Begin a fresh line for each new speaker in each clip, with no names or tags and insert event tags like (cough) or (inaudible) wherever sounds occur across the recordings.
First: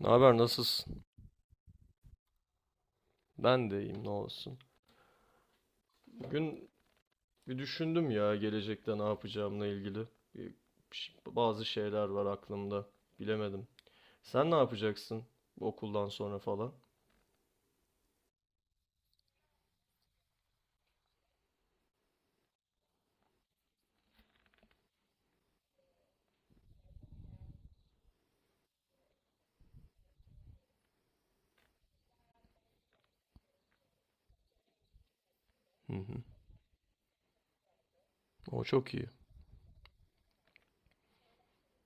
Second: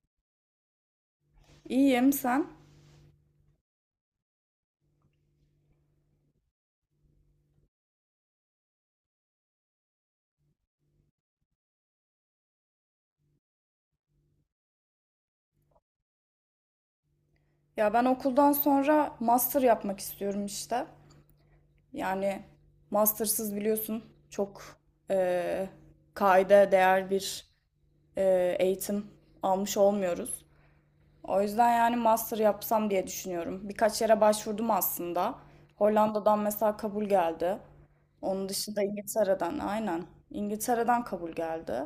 Ne haber, nasılsın?
İyiyim sen?
Ben de iyiyim, ne olsun. Bugün bir düşündüm ya gelecekte ne yapacağımla ilgili. Bir- Bazı şeyler var aklımda. Bilemedim. Sen ne yapacaksın bu okuldan sonra falan?
Ya ben okuldan sonra master yapmak istiyorum işte. Yani mastersız biliyorsun çok eee kaide değer bir eğitim almış olmuyoruz. O yüzden yani master yapsam diye düşünüyorum. Birkaç yere başvurdum aslında.
Hı hı.
Hollanda'dan mesela kabul geldi. Onun
O
dışında
çok iyi.
İngiltere'den aynen. İngiltere'den kabul geldi.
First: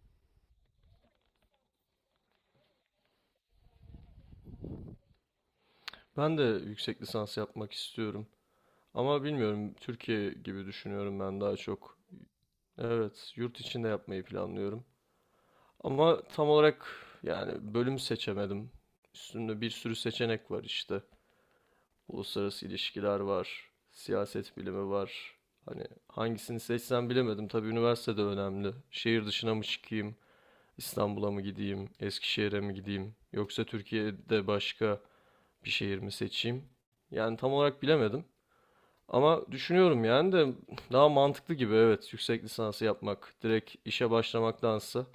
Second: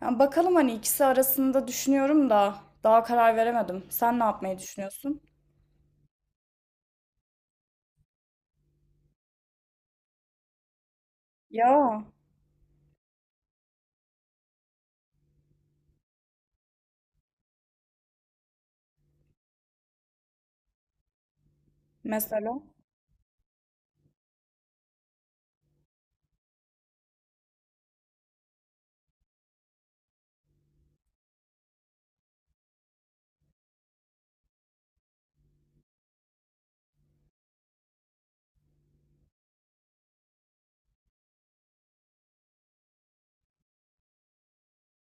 Yani bakalım hani ikisi arasında düşünüyorum da daha karar veremedim. Sen ne yapmayı düşünüyorsun?
Ben de yüksek lisans yapmak istiyorum. Ama bilmiyorum, Türkiye gibi düşünüyorum ben daha çok.
Ya
Evet, yurt içinde yapmayı planlıyorum. Ama tam olarak, yani bölüm seçemedim. Üstünde bir sürü seçenek var işte.
mesela.
Uluslararası ilişkiler var. Siyaset bilimi var. Hani hangisini seçsem bilemedim. Tabii üniversite de önemli. Şehir dışına mı çıkayım? İstanbul'a mı gideyim? Eskişehir'e mi gideyim? Yoksa Türkiye'de başka bir şehir mi seçeyim? Yani tam olarak bilemedim. Ama düşünüyorum yani, de (laughs) daha mantıklı gibi, evet, yüksek lisansı yapmak direkt işe başlamaktansa.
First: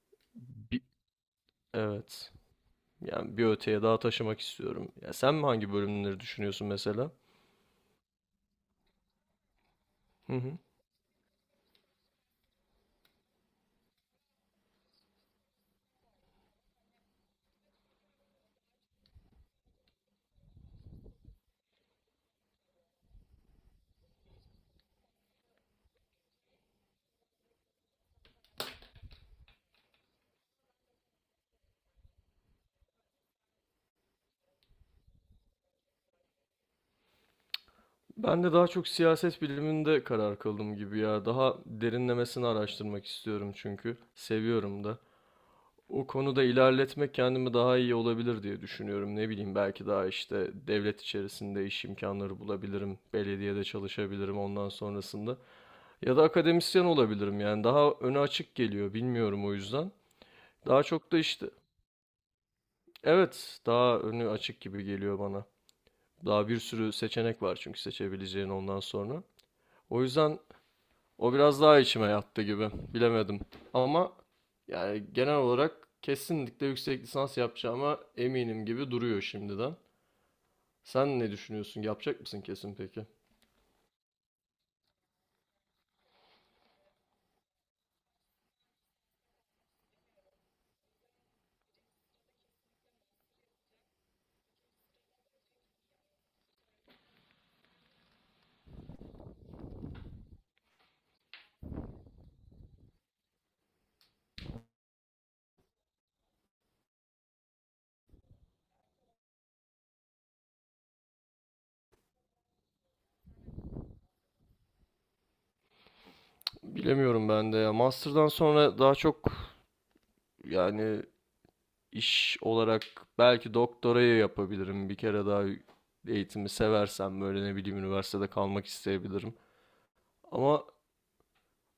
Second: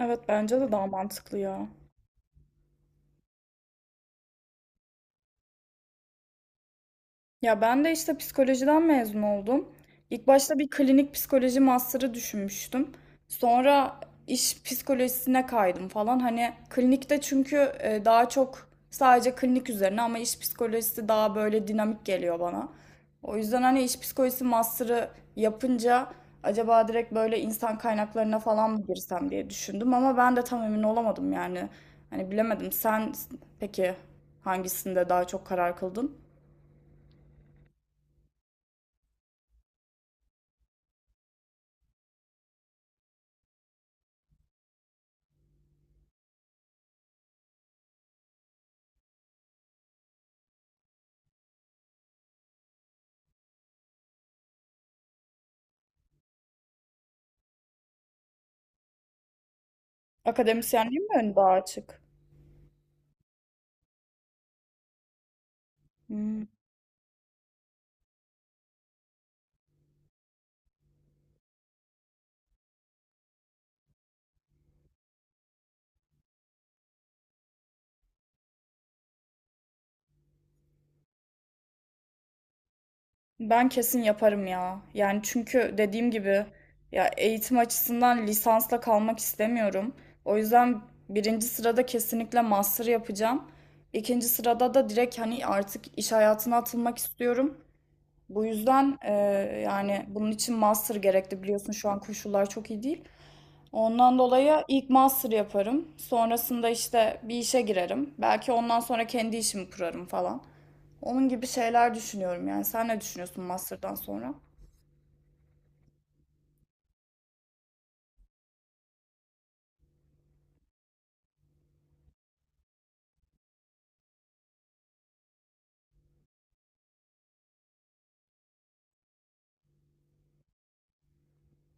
Evet, bence de
bir,
daha mantıklı ya.
evet, yani bir öteye daha taşımak istiyorum. Ya sen mi hangi bölümleri düşünüyorsun mesela?
Ya ben de işte psikolojiden mezun oldum. İlk
Hı
başta
hı.
bir klinik psikoloji master'ı düşünmüştüm. Sonra iş psikolojisine kaydım falan. Hani klinikte çünkü daha çok sadece klinik üzerine ama iş psikolojisi daha böyle dinamik geliyor bana. O yüzden hani iş psikolojisi master'ı yapınca acaba direkt böyle insan kaynaklarına falan mı girsem diye düşündüm ama ben de tam emin olamadım yani. Hani bilemedim. Sen peki hangisinde daha çok karar kıldın?
Ben de daha çok siyaset biliminde karar kıldım gibi ya. Daha derinlemesine araştırmak istiyorum çünkü. Seviyorum da. O konuda ilerletmek kendimi daha iyi olabilir diye düşünüyorum. Ne bileyim, belki daha işte devlet içerisinde iş imkanları bulabilirim. Belediyede çalışabilirim ondan sonrasında. Ya da akademisyen olabilirim yani. Daha önü açık geliyor, bilmiyorum, o yüzden. Daha
Akademisyenliğim
çok
mi
da
ön
işte
daha açık?
evet, daha önü açık gibi geliyor bana.
Hmm.
Daha bir sürü seçenek var çünkü seçebileceğin ondan sonra. O yüzden, o biraz daha içime yattı gibi. Bilemedim. Ama yani genel olarak kesinlikle yüksek lisans yapacağıma eminim gibi duruyor şimdiden. Sen ne düşünüyorsun? Yapacak mısın kesin peki?
Ben kesin yaparım ya. Yani çünkü dediğim gibi ya eğitim açısından lisansla kalmak istemiyorum. O yüzden birinci sırada kesinlikle master yapacağım. İkinci sırada da direkt hani artık iş hayatına atılmak istiyorum. Bu yüzden yani bunun için master gerekli biliyorsun şu an koşullar çok iyi değil. Ondan dolayı ilk master yaparım. Sonrasında işte bir işe girerim. Belki ondan sonra kendi işimi kurarım falan. Onun gibi şeyler düşünüyorum yani. Sen ne düşünüyorsun master'dan sonra?
Bilemiyorum ben de ya. Master'dan sonra daha çok, yani iş olarak belki doktorayı yapabilirim. Bir kere daha eğitimi seversem böyle ne bileyim üniversitede kalmak isteyebilirim. Ama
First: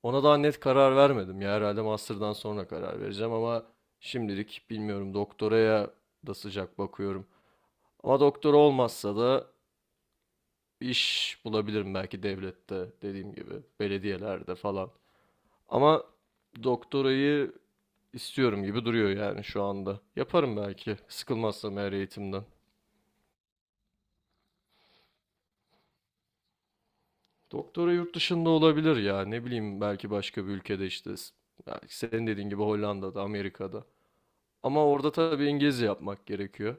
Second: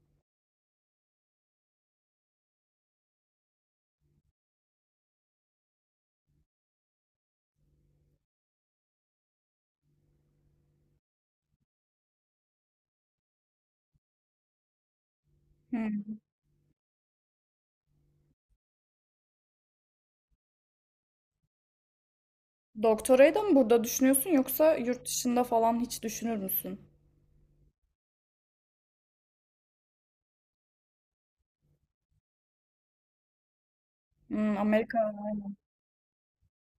ona daha net karar vermedim ya. Herhalde master'dan sonra karar vereceğim ama şimdilik bilmiyorum, doktoraya da sıcak bakıyorum. Ama doktor olmazsa da iş bulabilirim belki, devlette dediğim gibi belediyelerde falan. Ama
Hmm.
doktorayı istiyorum gibi duruyor yani şu anda. Yaparım belki, sıkılmazsam eğer eğitimden.
Doktorayı da mı burada düşünüyorsun yoksa yurt dışında falan hiç düşünür müsün?
Doktora yurt dışında olabilir ya, ne bileyim, belki başka bir ülkede işte, belki senin dediğin gibi Hollanda'da, Amerika'da.
Hmm,
Ama
Amerika.
orada tabii İngilizce yapmak gerekiyor.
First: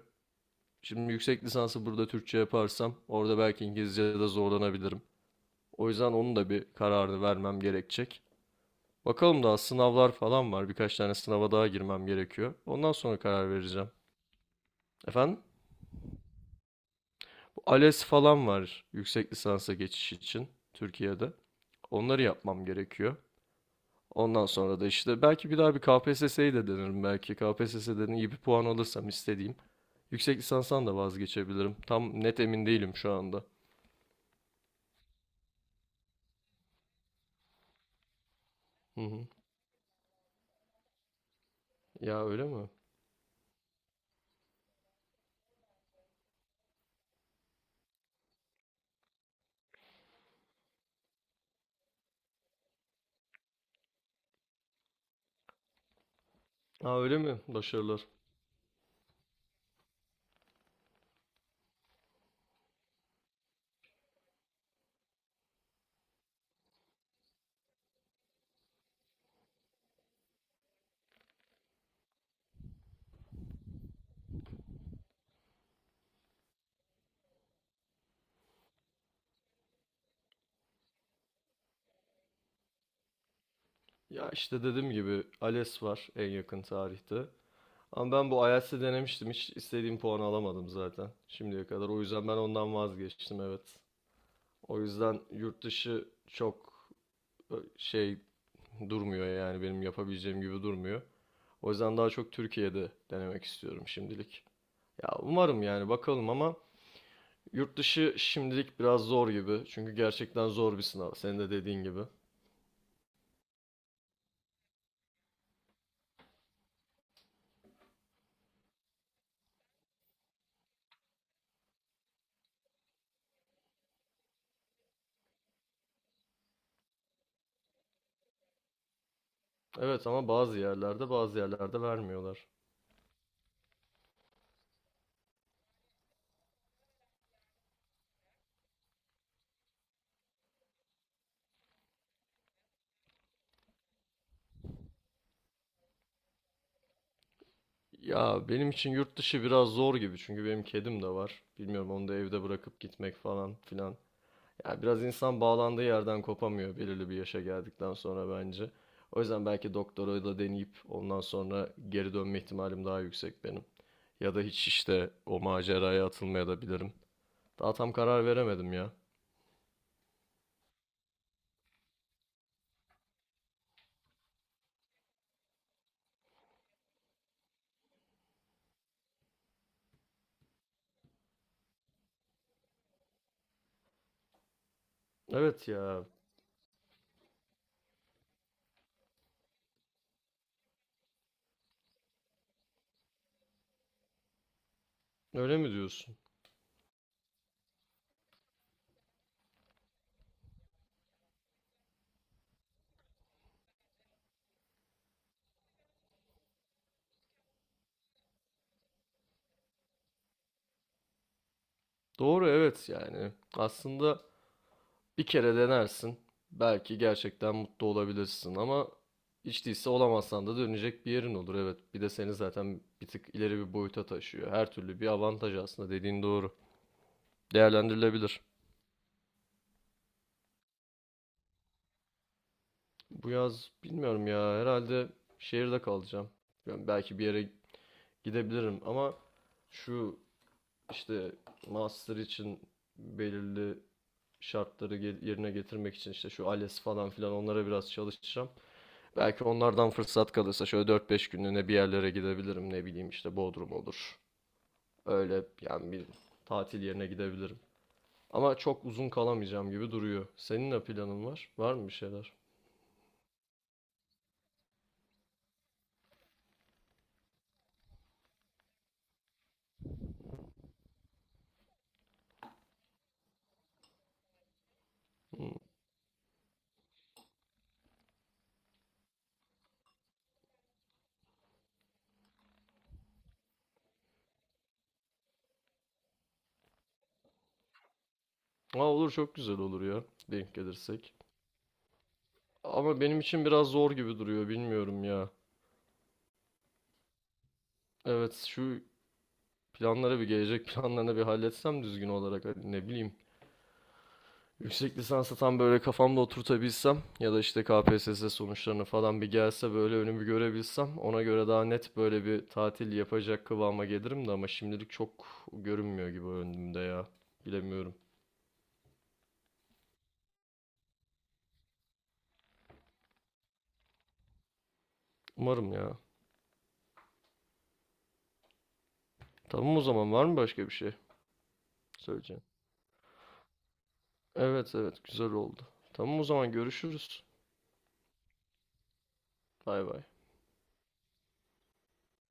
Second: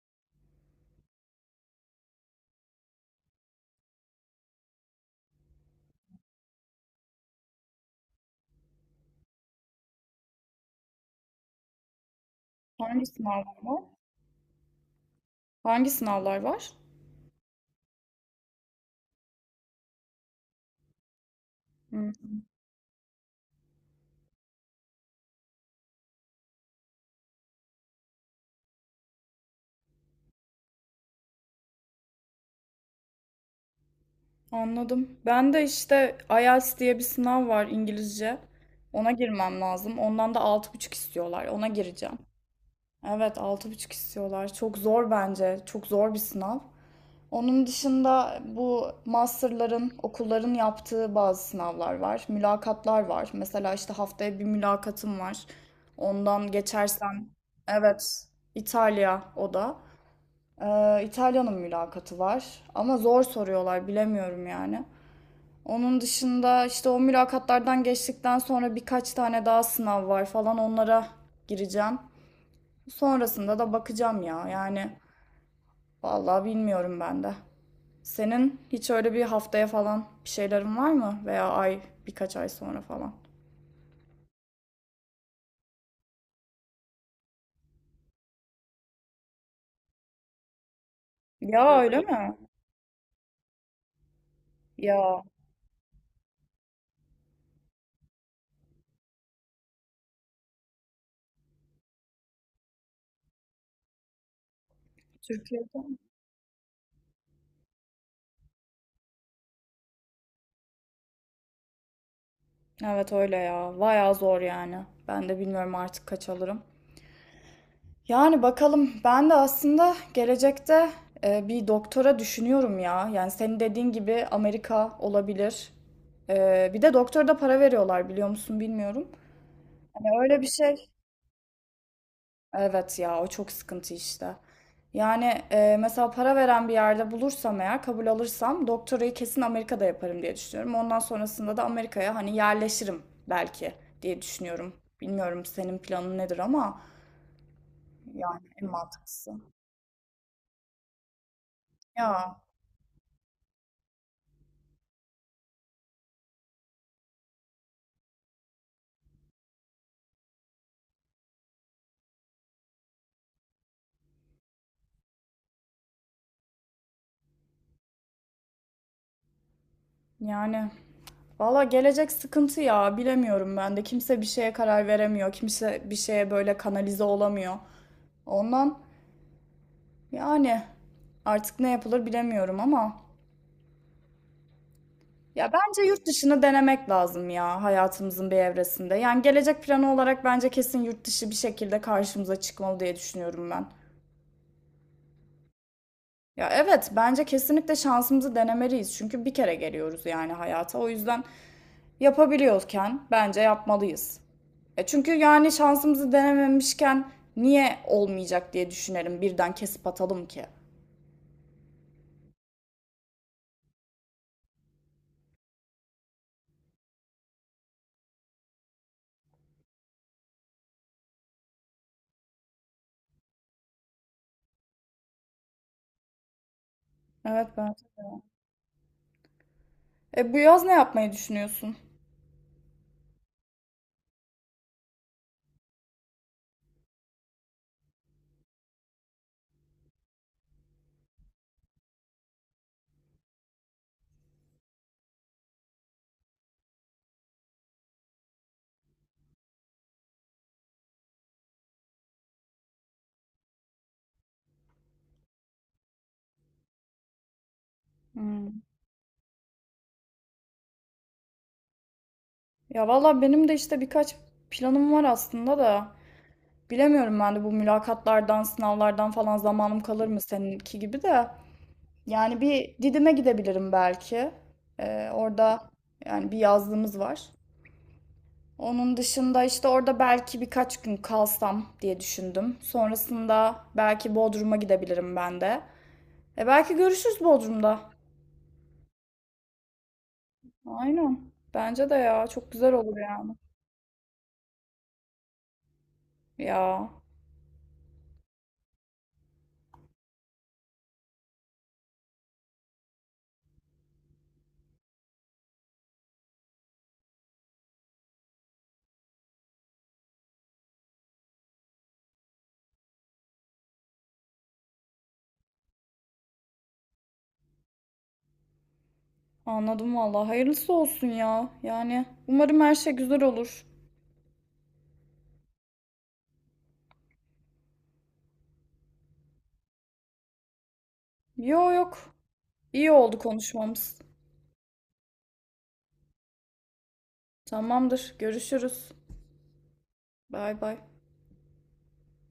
Şimdi yüksek lisansı burada Türkçe yaparsam orada belki İngilizce'de zorlanabilirim. O yüzden onun da bir kararını vermem gerekecek. Bakalım, daha sınavlar falan var. Birkaç tane sınava daha girmem gerekiyor. Ondan
Hangi
sonra karar
sınavlar var?
vereceğim. Efendim?
Hangi sınavlar var?
ALES falan var yüksek lisansa geçiş için Türkiye'de.
Hmm,
Onları yapmam gerekiyor. Ondan sonra da işte belki bir daha bir KPSS'yi de denerim belki. KPSS'den iyi bir puan alırsam istediğim. Yüksek lisanstan da vazgeçebilirim. Tam net emin değilim şu anda.
anladım. Ben de işte IELTS diye bir sınav var İngilizce.
Hı
Ona
hı.
girmem lazım. Ondan da altı buçuk istiyorlar. Ona gireceğim.
Ya öyle mi?
Evet altı buçuk istiyorlar. Çok zor bence. Çok zor bir sınav. Onun dışında bu masterların, okulların yaptığı bazı sınavlar var. Mülakatlar var. Mesela işte haftaya bir mülakatım var. Ondan
Aa, öyle
geçersem,
mi? Başarılar.
evet İtalya o da. İtalya'nın mülakatı var. Ama zor soruyorlar bilemiyorum yani. Onun dışında işte o mülakatlardan geçtikten sonra birkaç tane daha sınav var falan onlara gireceğim. Sonrasında da bakacağım ya. Yani vallahi bilmiyorum ben de. Senin hiç öyle bir haftaya falan bir şeylerin var mı? Veya ay birkaç ay sonra falan.
Ya işte dediğim gibi ALES var en yakın tarihte. Ama ben bu IELTS'i denemiştim. Hiç istediğim puanı alamadım zaten şimdiye
Ya
kadar.
öyle
O yüzden
mi?
ben ondan vazgeçtim, evet. O yüzden
Ya
yurt dışı çok şey, durmuyor yani, benim yapabileceğim gibi durmuyor. O yüzden daha çok Türkiye'de denemek istiyorum şimdilik. Ya umarım,
Türkiye'de.
yani bakalım, ama yurt dışı şimdilik biraz zor gibi. Çünkü gerçekten zor bir sınav. Senin de dediğin gibi.
Evet öyle ya. Bayağı zor yani. Ben de bilmiyorum artık kaç alırım. Yani bakalım ben de aslında gelecekte bir doktora düşünüyorum ya. Yani senin dediğin gibi Amerika olabilir. Bir de doktora da para veriyorlar biliyor musun bilmiyorum.
Evet,
Hani
ama
öyle bir
bazı
şey.
yerlerde, bazı yerlerde vermiyorlar.
Evet ya o çok sıkıntı işte. Yani mesela para veren bir yerde bulursam eğer kabul alırsam doktorayı kesin Amerika'da yaparım diye düşünüyorum. Ondan sonrasında da Amerika'ya hani yerleşirim belki diye düşünüyorum. Bilmiyorum senin planın nedir ama yani
Ya
en
benim için yurt
mantıklısı.
dışı biraz zor gibi çünkü benim kedim de var. Bilmiyorum, onu da
Ya
evde bırakıp gitmek falan filan. Ya biraz insan bağlandığı yerden kopamıyor belirli bir yaşa geldikten sonra bence. O yüzden belki doktorayı da deneyip ondan sonra geri dönme ihtimalim daha yüksek benim. Ya da hiç işte o maceraya atılmaya da bilirim. Daha tam karar veremedim ya.
yani valla gelecek sıkıntı ya bilemiyorum ben de. Kimse bir şeye karar veremiyor. Kimse bir şeye böyle kanalize olamıyor. Ondan yani artık ne yapılır bilemiyorum ama. Ya
Evet
bence yurt
ya,
dışını denemek lazım ya hayatımızın bir evresinde. Yani gelecek planı olarak bence kesin yurt dışı bir şekilde karşımıza çıkmalı diye düşünüyorum ben.
öyle mi diyorsun?
Ya evet bence kesinlikle şansımızı denemeliyiz. Çünkü bir kere geliyoruz yani hayata. O yüzden yapabiliyorken bence yapmalıyız. E çünkü yani şansımızı denememişken niye olmayacak diye düşünelim. Birden kesip atalım ki.
Doğru, evet yani. Aslında bir kere denersin. Belki gerçekten mutlu olabilirsin ama hiç değilse olamazsan da dönecek bir yerin olur. Evet, bir de seni zaten bir tık ileri bir boyuta taşıyor. Her türlü bir avantaj, aslında dediğin doğru.
Evet ben.
Değerlendirilebilir.
E bu yaz ne yapmayı düşünüyorsun?
Bu yaz bilmiyorum ya, herhalde şehirde kalacağım. Yani belki bir yere gidebilirim ama şu işte master için belirli şartları yerine getirmek için işte şu ALES falan filan, onlara biraz çalışacağım. Belki onlardan fırsat kalırsa şöyle 4-5 günlüğüne bir yerlere gidebilirim. Ne bileyim işte, Bodrum olur. Öyle yani, bir tatil yerine gidebilirim.
Hmm.
Ama çok uzun kalamayacağım gibi duruyor. Senin ne planın var? Var mı bir şeyler?
Ya valla benim de işte birkaç planım var aslında da. Bilemiyorum ben de bu mülakatlardan, sınavlardan falan zamanım kalır mı seninki gibi de. Yani bir Didim'e gidebilirim belki.
Hmm.
Orada yani bir yazlığımız var. Onun dışında işte orada belki birkaç gün kalsam diye düşündüm. Sonrasında belki Bodrum'a gidebilirim ben de. E belki görüşürüz Bodrum'da.
Aa, olur, çok güzel olur ya. Denk gelirsek.
Aynen. Bence de ya çok güzel olur
Ama benim
yani.
için biraz zor gibi duruyor. Bilmiyorum ya.
Ya
Evet, şu planlara bir gelecek (laughs) planlarına bir halletsem düzgün olarak. Hani ne bileyim. Yüksek lisansa tam böyle kafamda oturtabilsem ya da işte KPSS sonuçlarını falan bir gelse böyle önümü görebilsem ona göre daha net böyle bir tatil yapacak kıvama gelirim de ama şimdilik çok görünmüyor gibi önümde ya. Bilemiyorum.
anladım valla. Hayırlısı olsun ya. Yani umarım her şey güzel olur.
Umarım ya. Tamam o zaman, var mı başka bir şey
Yo yok.
söyleyeceğim?
İyi oldu konuşmamız.
Evet, evet, güzel oldu. Tamam o zaman, görüşürüz.
Tamamdır. Görüşürüz.
Bay bay.
Bay bay.